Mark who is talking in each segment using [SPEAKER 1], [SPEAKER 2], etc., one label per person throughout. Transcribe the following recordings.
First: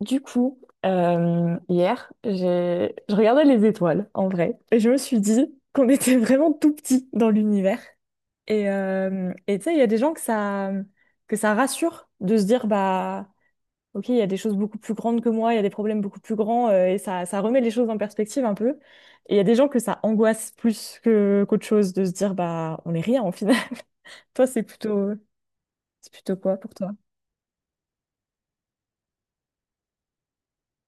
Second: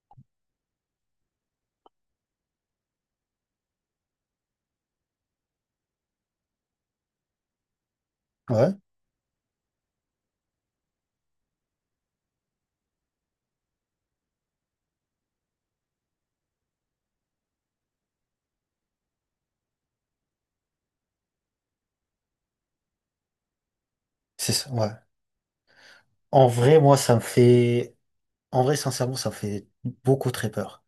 [SPEAKER 1] Du coup, hier, je regardais les étoiles, en vrai, et je me suis dit qu'on était vraiment tout petit dans l'univers.
[SPEAKER 2] Ouais,
[SPEAKER 1] Et tu sais, il y a des gens que ça rassure de se dire, bah, ok, il y a des choses beaucoup plus grandes que moi, il y a des problèmes beaucoup plus grands, et ça remet les choses en perspective un peu. Et il y a des gens que ça angoisse plus que qu'autre chose de se dire, bah, on est rien en final. Toi,
[SPEAKER 2] c'est ça, ouais.
[SPEAKER 1] c'est plutôt
[SPEAKER 2] En
[SPEAKER 1] quoi pour
[SPEAKER 2] vrai,
[SPEAKER 1] toi?
[SPEAKER 2] moi, ça me fait... En vrai, sincèrement, ça me fait beaucoup très peur.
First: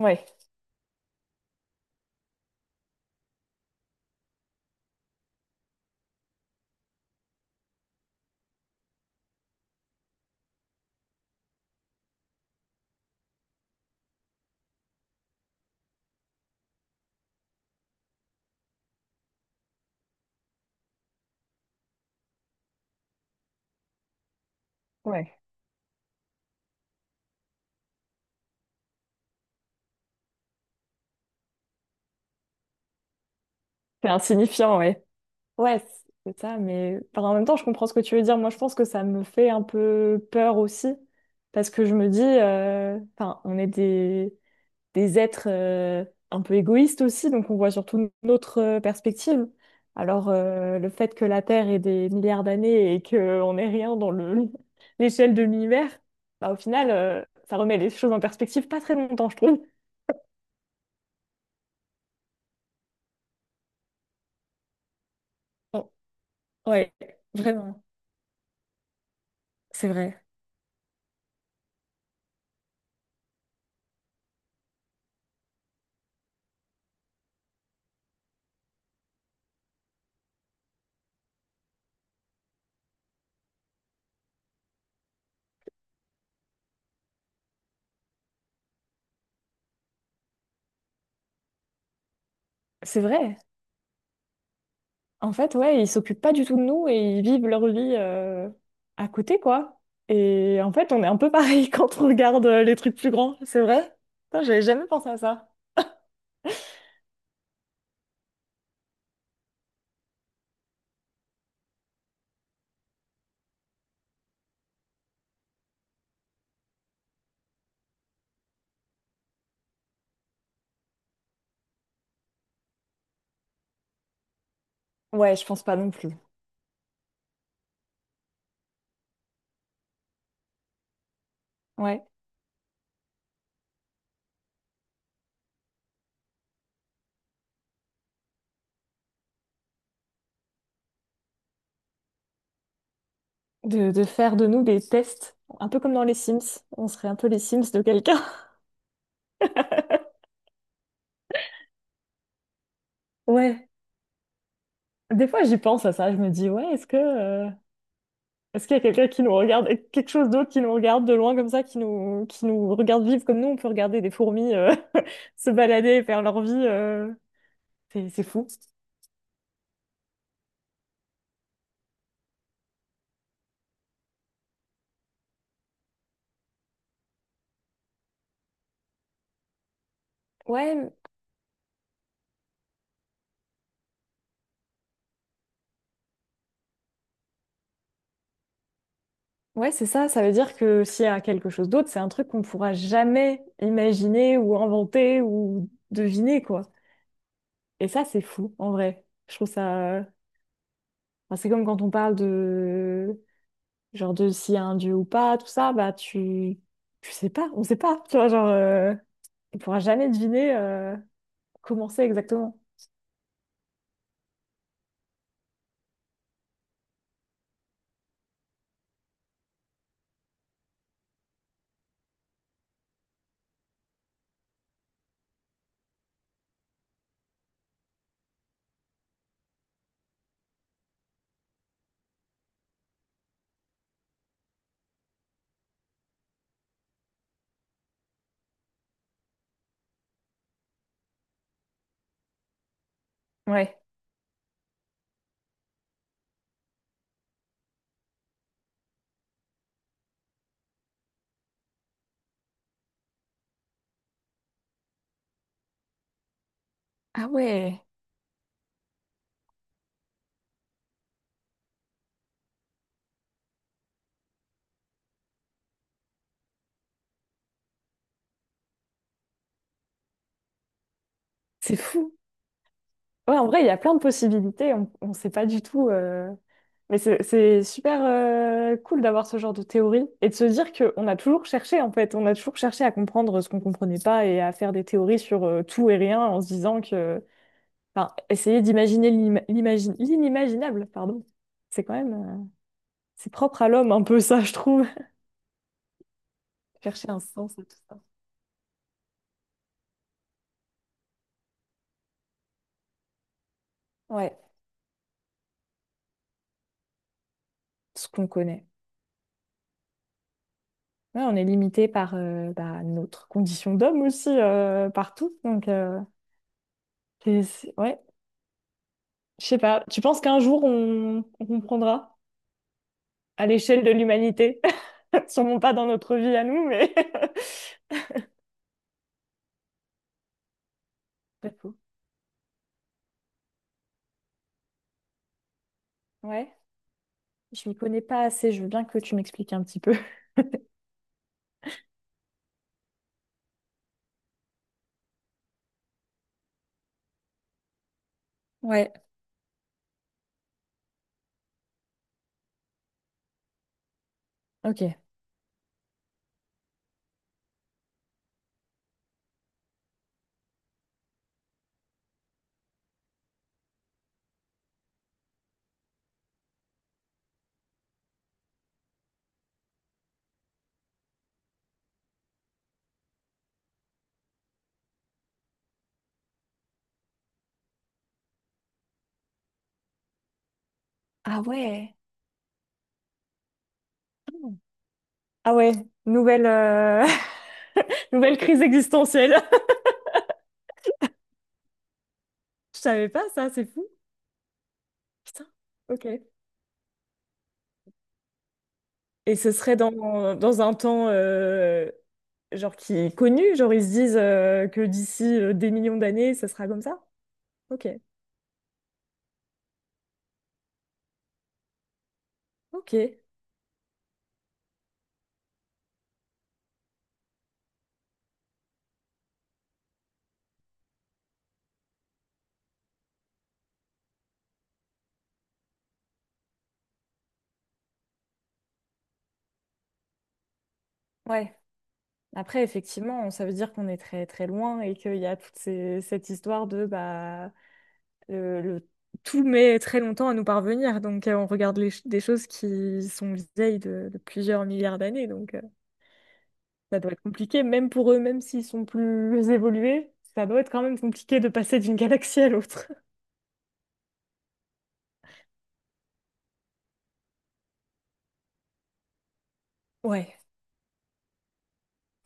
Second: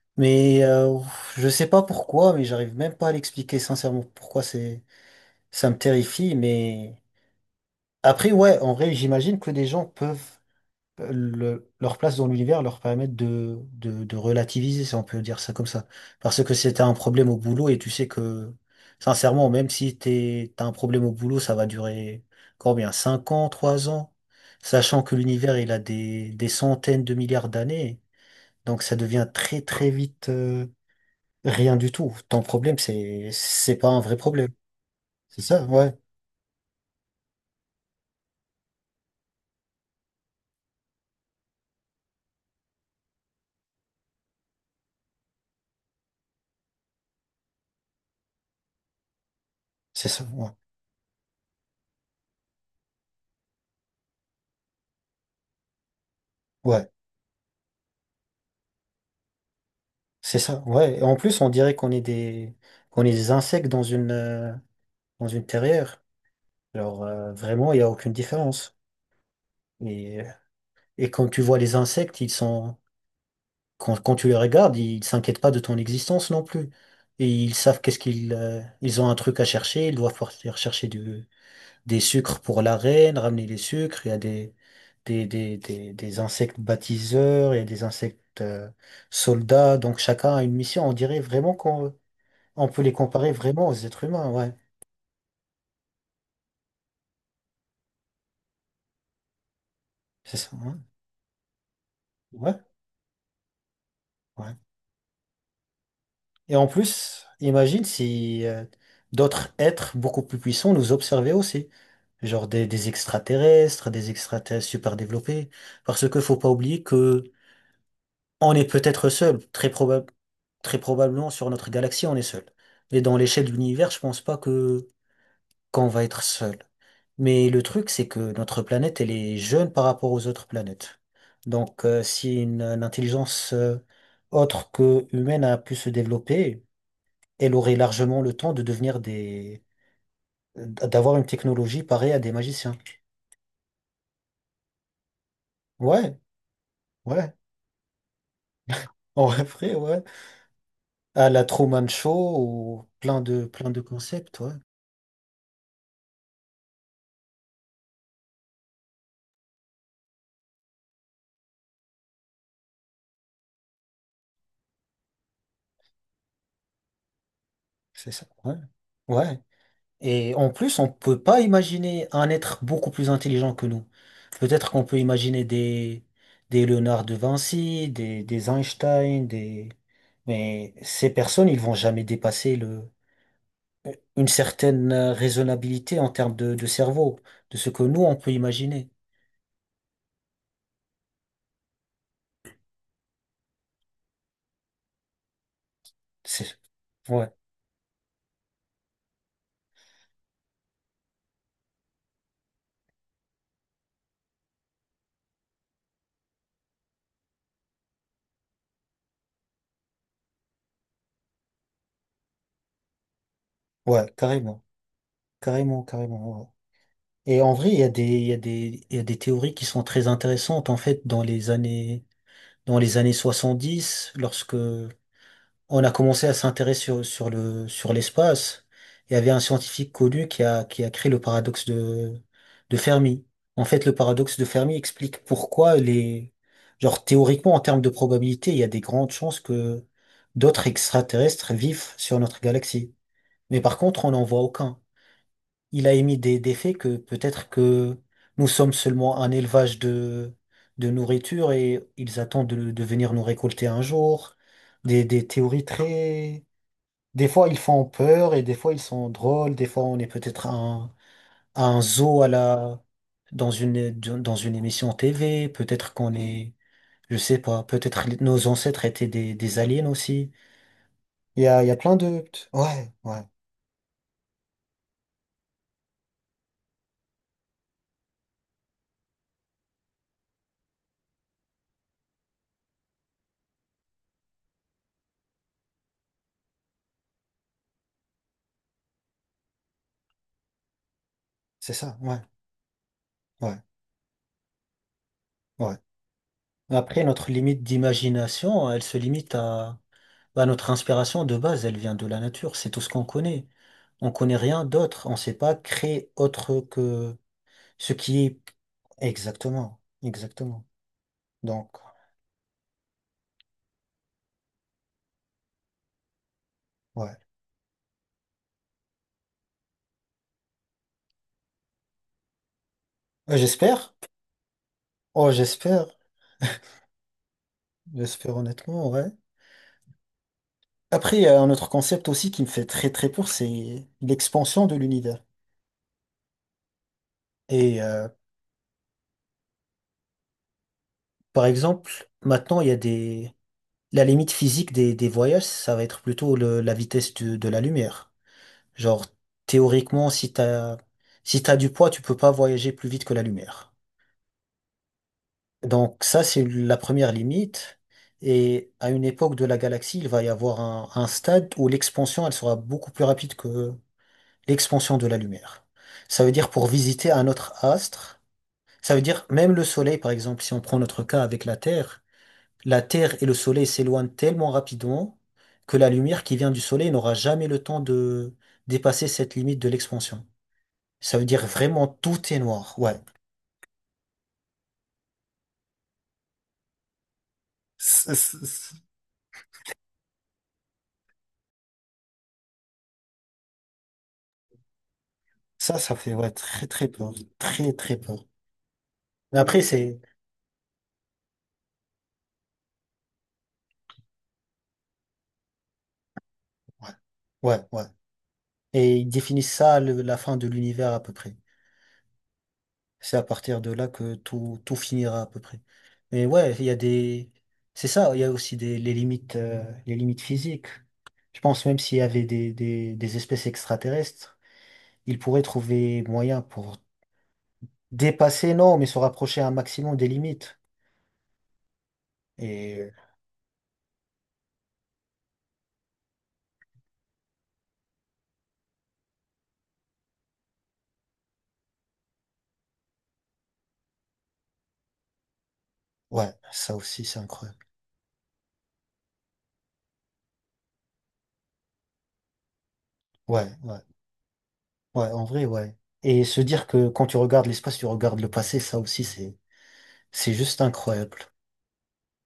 [SPEAKER 1] Ouais,
[SPEAKER 2] Mais je sais pas pourquoi, mais j'arrive même pas à l'expliquer sincèrement pourquoi c'est... ça me terrifie. Mais après, ouais, en vrai, j'imagine que des gens peuvent leur place dans l'univers leur permet de relativiser, si on peut dire ça comme ça. Parce que si t'as un problème au boulot et tu sais que, sincèrement, même si t'as un problème au boulot, ça va durer combien? 5 ans, 3 ans? Sachant que
[SPEAKER 1] ouais.
[SPEAKER 2] l'univers, il a des centaines de milliards d'années. Donc ça devient très très vite, rien du tout. Ton problème, c'est pas un
[SPEAKER 1] C'est
[SPEAKER 2] vrai problème.
[SPEAKER 1] insignifiant, ouais.
[SPEAKER 2] C'est ça,
[SPEAKER 1] Ouais,
[SPEAKER 2] ouais.
[SPEAKER 1] c'est ça, mais enfin, en même temps, je comprends ce que tu veux dire. Moi, je pense que ça me fait un peu peur aussi, parce que je me dis, enfin, on est des êtres un peu égoïstes aussi, donc on voit surtout notre perspective.
[SPEAKER 2] C'est ça,
[SPEAKER 1] Alors,
[SPEAKER 2] ouais.
[SPEAKER 1] le fait que la Terre ait des milliards d'années et qu'on n'est rien dans le l'échelle de l'univers, bah, au final,
[SPEAKER 2] Ouais.
[SPEAKER 1] ça remet les choses en perspective pas très longtemps, je trouve.
[SPEAKER 2] C'est ça, ouais. Et en plus, on dirait qu'on est des insectes dans une
[SPEAKER 1] Bon,
[SPEAKER 2] terrière.
[SPEAKER 1] ouais,
[SPEAKER 2] Alors, vraiment, il n'y
[SPEAKER 1] vraiment,
[SPEAKER 2] a aucune différence.
[SPEAKER 1] c'est vrai.
[SPEAKER 2] Et, et quand tu vois les insectes, quand tu les regardes, ils s'inquiètent pas de ton existence non plus. Et ils savent ils ont un truc à chercher, ils doivent partir chercher des sucres pour la reine, ramener les sucres. Il y a des insectes bâtisseurs, il y a des insectes, soldats. Donc, chacun a une mission. On dirait vraiment qu'on on peut les
[SPEAKER 1] C'est
[SPEAKER 2] comparer
[SPEAKER 1] vrai.
[SPEAKER 2] vraiment aux êtres humains. Ouais,
[SPEAKER 1] En fait, ouais, ils s'occupent pas du tout de nous et ils vivent leur vie à côté, quoi.
[SPEAKER 2] c'est ça.
[SPEAKER 1] Et en
[SPEAKER 2] Ouais,
[SPEAKER 1] fait, on est un peu pareil quand on regarde
[SPEAKER 2] ouais.
[SPEAKER 1] les trucs plus grands, c'est vrai? Putain,
[SPEAKER 2] Ouais.
[SPEAKER 1] j'avais jamais pensé à ça.
[SPEAKER 2] Et en plus, imagine si d'autres êtres beaucoup plus puissants nous observaient aussi. Genre des extraterrestres super développés. Parce que faut pas oublier que on est peut-être seul. Très probablement sur notre galaxie, on est seul. Mais dans l'échelle de l'univers, je pense pas que
[SPEAKER 1] Ouais, je pense pas
[SPEAKER 2] qu'on
[SPEAKER 1] non
[SPEAKER 2] va
[SPEAKER 1] plus.
[SPEAKER 2] être seul. Mais le truc, c'est que notre planète, elle est jeune par rapport aux autres planètes. Donc,
[SPEAKER 1] Ouais.
[SPEAKER 2] si une intelligence autre que humaine a pu se développer, elle aurait largement le temps de d'avoir une technologie pareille à des magiciens.
[SPEAKER 1] De faire de nous des tests, un peu comme dans les
[SPEAKER 2] Ouais,
[SPEAKER 1] Sims. On serait un peu
[SPEAKER 2] ouais,
[SPEAKER 1] les Sims de quelqu'un.
[SPEAKER 2] en vrai, ouais. À la Truman Show ou
[SPEAKER 1] Ouais.
[SPEAKER 2] plein de concepts, ouais.
[SPEAKER 1] Des fois, j'y pense à ça. Je me dis, ouais, est-ce qu'il y a quelqu'un qui nous regarde, quelque chose d'autre qui nous regarde de loin comme ça, qui nous regarde vivre comme nous, on peut regarder des fourmis se balader et faire leur vie. C'est
[SPEAKER 2] C'est
[SPEAKER 1] c'est
[SPEAKER 2] ça,
[SPEAKER 1] fou.
[SPEAKER 2] ouais. Ouais. Et en plus, on peut pas imaginer un être beaucoup plus intelligent que nous. Peut-être qu'on peut imaginer des Léonard de Vinci, des Einstein, des... Mais
[SPEAKER 1] Ouais,
[SPEAKER 2] ces personnes, ils vont jamais dépasser une certaine raisonnabilité en termes de cerveau, de ce que nous, on peut imaginer.
[SPEAKER 1] ouais, c'est ça. Ça veut dire que s'il y a quelque chose d'autre, c'est un truc qu'on ne pourra jamais imaginer ou inventer ou deviner,
[SPEAKER 2] C'est,
[SPEAKER 1] quoi.
[SPEAKER 2] ouais,
[SPEAKER 1] Et ça, c'est fou, en vrai. Je trouve ça… enfin, c'est comme quand on parle de… Genre de s'il y a un dieu ou pas, tout ça, bah tu… Tu sais pas, on sait pas. Tu vois, genre… On pourra jamais deviner comment c'est exactement.
[SPEAKER 2] ouais, carrément, carrément, carrément. Ouais. Ouais. Et en vrai, il y a des, il y a des, il y a des théories qui sont très intéressantes, en fait, dans les années 70, lorsque on a commencé à s'intéresser sur l'espace. Il y avait un scientifique connu qui a créé le paradoxe de Fermi. En fait, le paradoxe de Fermi explique pourquoi genre, théoriquement, en termes de probabilité, il y a des grandes chances que d'autres extraterrestres vivent sur notre galaxie. Mais par
[SPEAKER 1] Ouais.
[SPEAKER 2] contre, on n'en voit aucun. Il a émis des faits que peut-être que nous sommes seulement un élevage de nourriture et ils attendent de venir nous récolter un jour. Des théories
[SPEAKER 1] Ah
[SPEAKER 2] des fois, ils
[SPEAKER 1] ouais,
[SPEAKER 2] font peur et des fois, ils sont drôles. Des fois, on est peut-être à un zoo dans dans une émission TV. Peut-être qu'on est, je sais pas, peut-être nos ancêtres étaient des aliens aussi. Il y a
[SPEAKER 1] c'est
[SPEAKER 2] plein
[SPEAKER 1] fou.
[SPEAKER 2] de... Ouais, ouais,
[SPEAKER 1] Ouais, en vrai, il y a plein de possibilités. On ne sait pas du tout. Mais c'est super cool d'avoir ce genre de théorie et de se dire qu'on a toujours cherché, en fait. On a toujours cherché à comprendre ce qu'on comprenait pas et à faire des théories sur tout et rien en se disant que. Enfin, essayer d'imaginer l'inimaginable, pardon.
[SPEAKER 2] c'est
[SPEAKER 1] C'est quand
[SPEAKER 2] ça,
[SPEAKER 1] même.
[SPEAKER 2] ouais,
[SPEAKER 1] C'est propre
[SPEAKER 2] ouais,
[SPEAKER 1] à l'homme, un peu ça, je trouve.
[SPEAKER 2] ouais. Après,
[SPEAKER 1] Chercher un
[SPEAKER 2] notre
[SPEAKER 1] sens à
[SPEAKER 2] limite
[SPEAKER 1] tout ça.
[SPEAKER 2] d'imagination, elle se limite à notre inspiration de base, elle vient de la nature. C'est tout ce qu'on connaît. On
[SPEAKER 1] Ouais,
[SPEAKER 2] connaît rien d'autre. On sait pas créer autre que... Ce
[SPEAKER 1] ce
[SPEAKER 2] qui
[SPEAKER 1] qu'on
[SPEAKER 2] est
[SPEAKER 1] connaît.
[SPEAKER 2] exactement, exactement.
[SPEAKER 1] Ouais, on est
[SPEAKER 2] Donc,
[SPEAKER 1] limité par bah, notre condition d'homme aussi, partout. Donc.
[SPEAKER 2] ouais.
[SPEAKER 1] Ouais, Je sais pas, tu penses qu'un jour on comprendra à l'échelle de
[SPEAKER 2] J'espère.
[SPEAKER 1] l'humanité?
[SPEAKER 2] Oh,
[SPEAKER 1] Sûrement pas dans
[SPEAKER 2] j'espère.
[SPEAKER 1] notre vie à nous, mais.
[SPEAKER 2] J'espère honnêtement, ouais. Après, il y a un
[SPEAKER 1] Pas
[SPEAKER 2] autre
[SPEAKER 1] faux.
[SPEAKER 2] concept aussi qui me fait très très peur, c'est l'expansion de l'univers.
[SPEAKER 1] Ouais, je m'y
[SPEAKER 2] Et
[SPEAKER 1] connais pas assez, je veux bien que tu m'expliques un petit peu.
[SPEAKER 2] par exemple, maintenant, il y a des... La limite physique des voyages, ça va être plutôt la vitesse de la lumière.
[SPEAKER 1] Ouais.
[SPEAKER 2] Genre, théoriquement, si t'as du poids, tu peux pas voyager plus vite que la lumière.
[SPEAKER 1] Ok.
[SPEAKER 2] Donc ça, c'est la première limite. Et à une époque de la galaxie, il va y avoir un stade où l'expansion, elle sera beaucoup plus rapide que l'expansion de la lumière. Ça veut dire pour visiter un autre astre, ça veut dire même le Soleil, par exemple, si on prend notre cas avec la Terre et le Soleil s'éloignent tellement rapidement que la lumière qui vient du Soleil n'aura jamais le temps de dépasser cette limite de l'expansion. Ça veut
[SPEAKER 1] Ah
[SPEAKER 2] dire vraiment
[SPEAKER 1] ouais.
[SPEAKER 2] tout est noir. Ouais.
[SPEAKER 1] Mm. Ah ouais, nouvelle, euh, nouvelle crise existentielle. Je savais pas ça, c'est fou. Putain.
[SPEAKER 2] Ça fait
[SPEAKER 1] Ok.
[SPEAKER 2] ouais, très très peur. Très très peur.
[SPEAKER 1] Et
[SPEAKER 2] Mais
[SPEAKER 1] ce
[SPEAKER 2] après,
[SPEAKER 1] serait
[SPEAKER 2] c'est...
[SPEAKER 1] dans, dans un temps genre qui est connu, genre ils se disent que d'ici des millions d'années, ça sera comme
[SPEAKER 2] Ouais,
[SPEAKER 1] ça.
[SPEAKER 2] ouais, ouais.
[SPEAKER 1] Ok.
[SPEAKER 2] Et ils définissent ça, la fin de l'univers à peu près.
[SPEAKER 1] Ok.
[SPEAKER 2] C'est à partir de là que tout finira à peu près. Mais ouais, il y a des... C'est ça, il y a aussi les limites physiques. Je pense même s'il y avait des espèces extraterrestres, ils pourraient trouver moyen pour dépasser, non, mais se rapprocher un maximum des limites.
[SPEAKER 1] Ouais. Après,
[SPEAKER 2] Et
[SPEAKER 1] effectivement, ça veut dire qu'on est très très loin et qu'il y a cette histoire de bah le, le- tout met très longtemps à nous parvenir. Donc on regarde des choses qui sont vieilles de plusieurs milliards d'années. Donc
[SPEAKER 2] ouais, ça
[SPEAKER 1] ça
[SPEAKER 2] aussi,
[SPEAKER 1] doit
[SPEAKER 2] c'est
[SPEAKER 1] être
[SPEAKER 2] incroyable.
[SPEAKER 1] compliqué, même pour eux, même s'ils sont plus évolués, ça doit être quand même compliqué de passer d'une galaxie à l'autre.
[SPEAKER 2] Ouais, ouais. Ouais, en vrai, ouais. Et se dire que quand tu regardes l'espace, tu regardes le passé, ça aussi, c'est
[SPEAKER 1] Ouais,
[SPEAKER 2] juste incroyable.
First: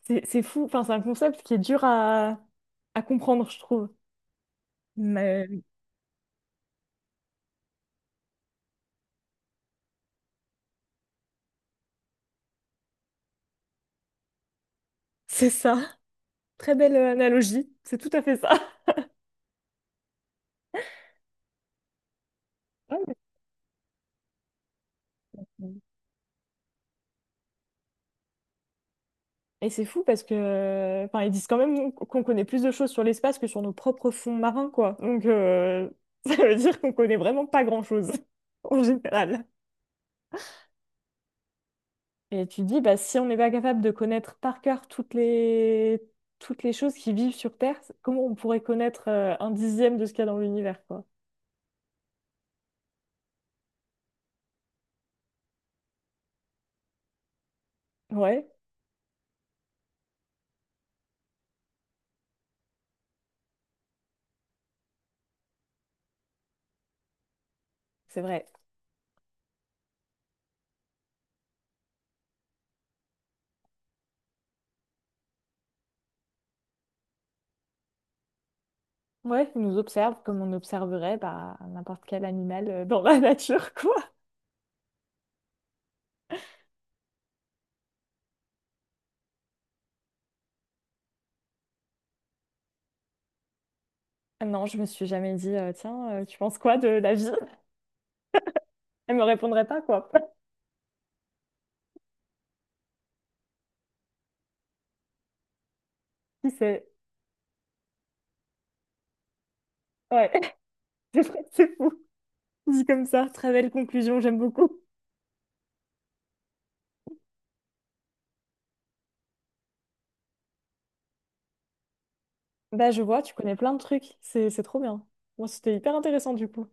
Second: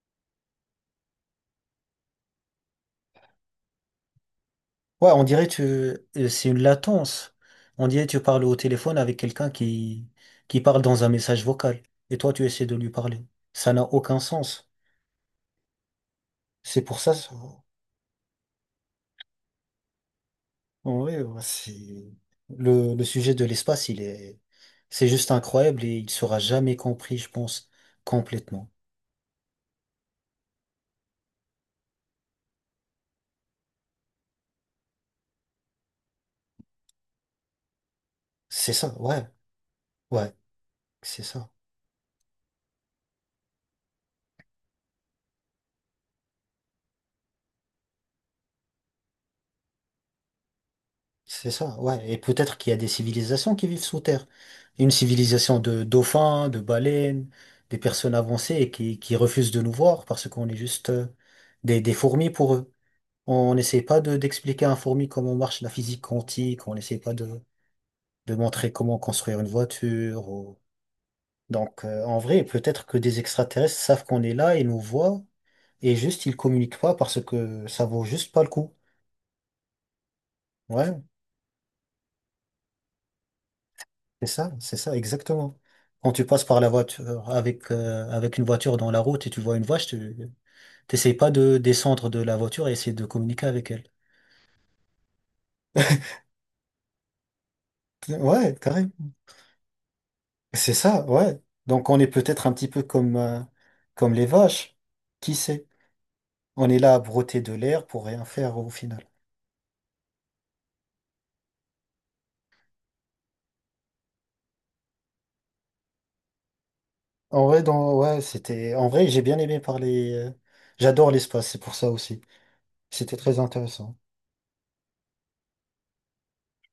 [SPEAKER 1] c'est fou. Enfin, c'est un concept qui est dur à comprendre, je trouve.
[SPEAKER 2] Ouais, on dirait
[SPEAKER 1] Mais
[SPEAKER 2] c'est une latence. On dirait tu parles au téléphone avec quelqu'un qui parle dans un message vocal. Et toi, tu essaies de lui parler. Ça n'a aucun sens.
[SPEAKER 1] c'est ça. Très
[SPEAKER 2] C'est
[SPEAKER 1] belle
[SPEAKER 2] pour ça, ça-
[SPEAKER 1] analogie. C'est tout à fait ça.
[SPEAKER 2] en ouais, le sujet de l'espace, c'est juste
[SPEAKER 1] Ouais,
[SPEAKER 2] incroyable et il sera jamais compris, je pense, complètement.
[SPEAKER 1] et c'est fou parce que, enfin, ils disent quand même qu'on connaît plus de choses sur l'espace que sur nos propres fonds marins, quoi. Donc, ça veut dire qu'on connaît vraiment pas grand-chose,
[SPEAKER 2] C'est
[SPEAKER 1] en
[SPEAKER 2] ça, ouais,
[SPEAKER 1] général.
[SPEAKER 2] ouais, c'est ça.
[SPEAKER 1] Et tu te dis, bah, si on n'est pas capable de connaître par cœur toutes les choses qui vivent sur Terre, comment on pourrait connaître un dixième de ce qu'il y a dans l'univers, quoi?
[SPEAKER 2] C'est ça, ouais. Et peut-être qu'il y a des civilisations qui vivent sous terre. Une civilisation de dauphins, de baleines, des personnes
[SPEAKER 1] Ouais,
[SPEAKER 2] avancées et qui refusent de nous voir parce qu'on est juste des fourmis pour eux. On n'essaie pas d'expliquer à un fourmi comment marche la physique quantique, on n'essaie pas
[SPEAKER 1] c'est
[SPEAKER 2] de
[SPEAKER 1] vrai.
[SPEAKER 2] montrer comment construire une voiture. Donc, en vrai, peut-être que des extraterrestres savent qu'on est là et nous voient et juste ils communiquent pas parce que ça vaut juste pas le coup.
[SPEAKER 1] Ouais, ils nous observent comme on
[SPEAKER 2] Ouais,
[SPEAKER 1] observerait bah, n'importe quel animal dans la nature, quoi.
[SPEAKER 2] c'est ça, c'est ça, exactement. Quand tu passes par la voiture avec une voiture dans la route et tu vois une vache, tu t'essayes pas de descendre de la voiture et essayer de communiquer avec elle.
[SPEAKER 1] Non, je me suis jamais dit, tiens, tu penses quoi de la vie?
[SPEAKER 2] Ouais, carrément.
[SPEAKER 1] Elle me répondrait pas, quoi.
[SPEAKER 2] C'est ça, ouais. Donc on est peut-être un petit peu comme, comme les vaches. Qui sait?
[SPEAKER 1] Si,
[SPEAKER 2] On est
[SPEAKER 1] c'est…
[SPEAKER 2] là à broter de l'air pour rien faire au final.
[SPEAKER 1] Ouais, c'est vrai, c'est fou. Dit comme ça, très belle conclusion, j'aime beaucoup.
[SPEAKER 2] En vrai, ouais, en vrai, j'ai bien aimé parler. J'adore l'espace, c'est pour ça aussi.
[SPEAKER 1] Bah, je
[SPEAKER 2] C'était
[SPEAKER 1] vois, tu
[SPEAKER 2] très
[SPEAKER 1] connais plein de
[SPEAKER 2] intéressant.
[SPEAKER 1] trucs. C'est trop bien. Moi, c'était hyper intéressant, du coup.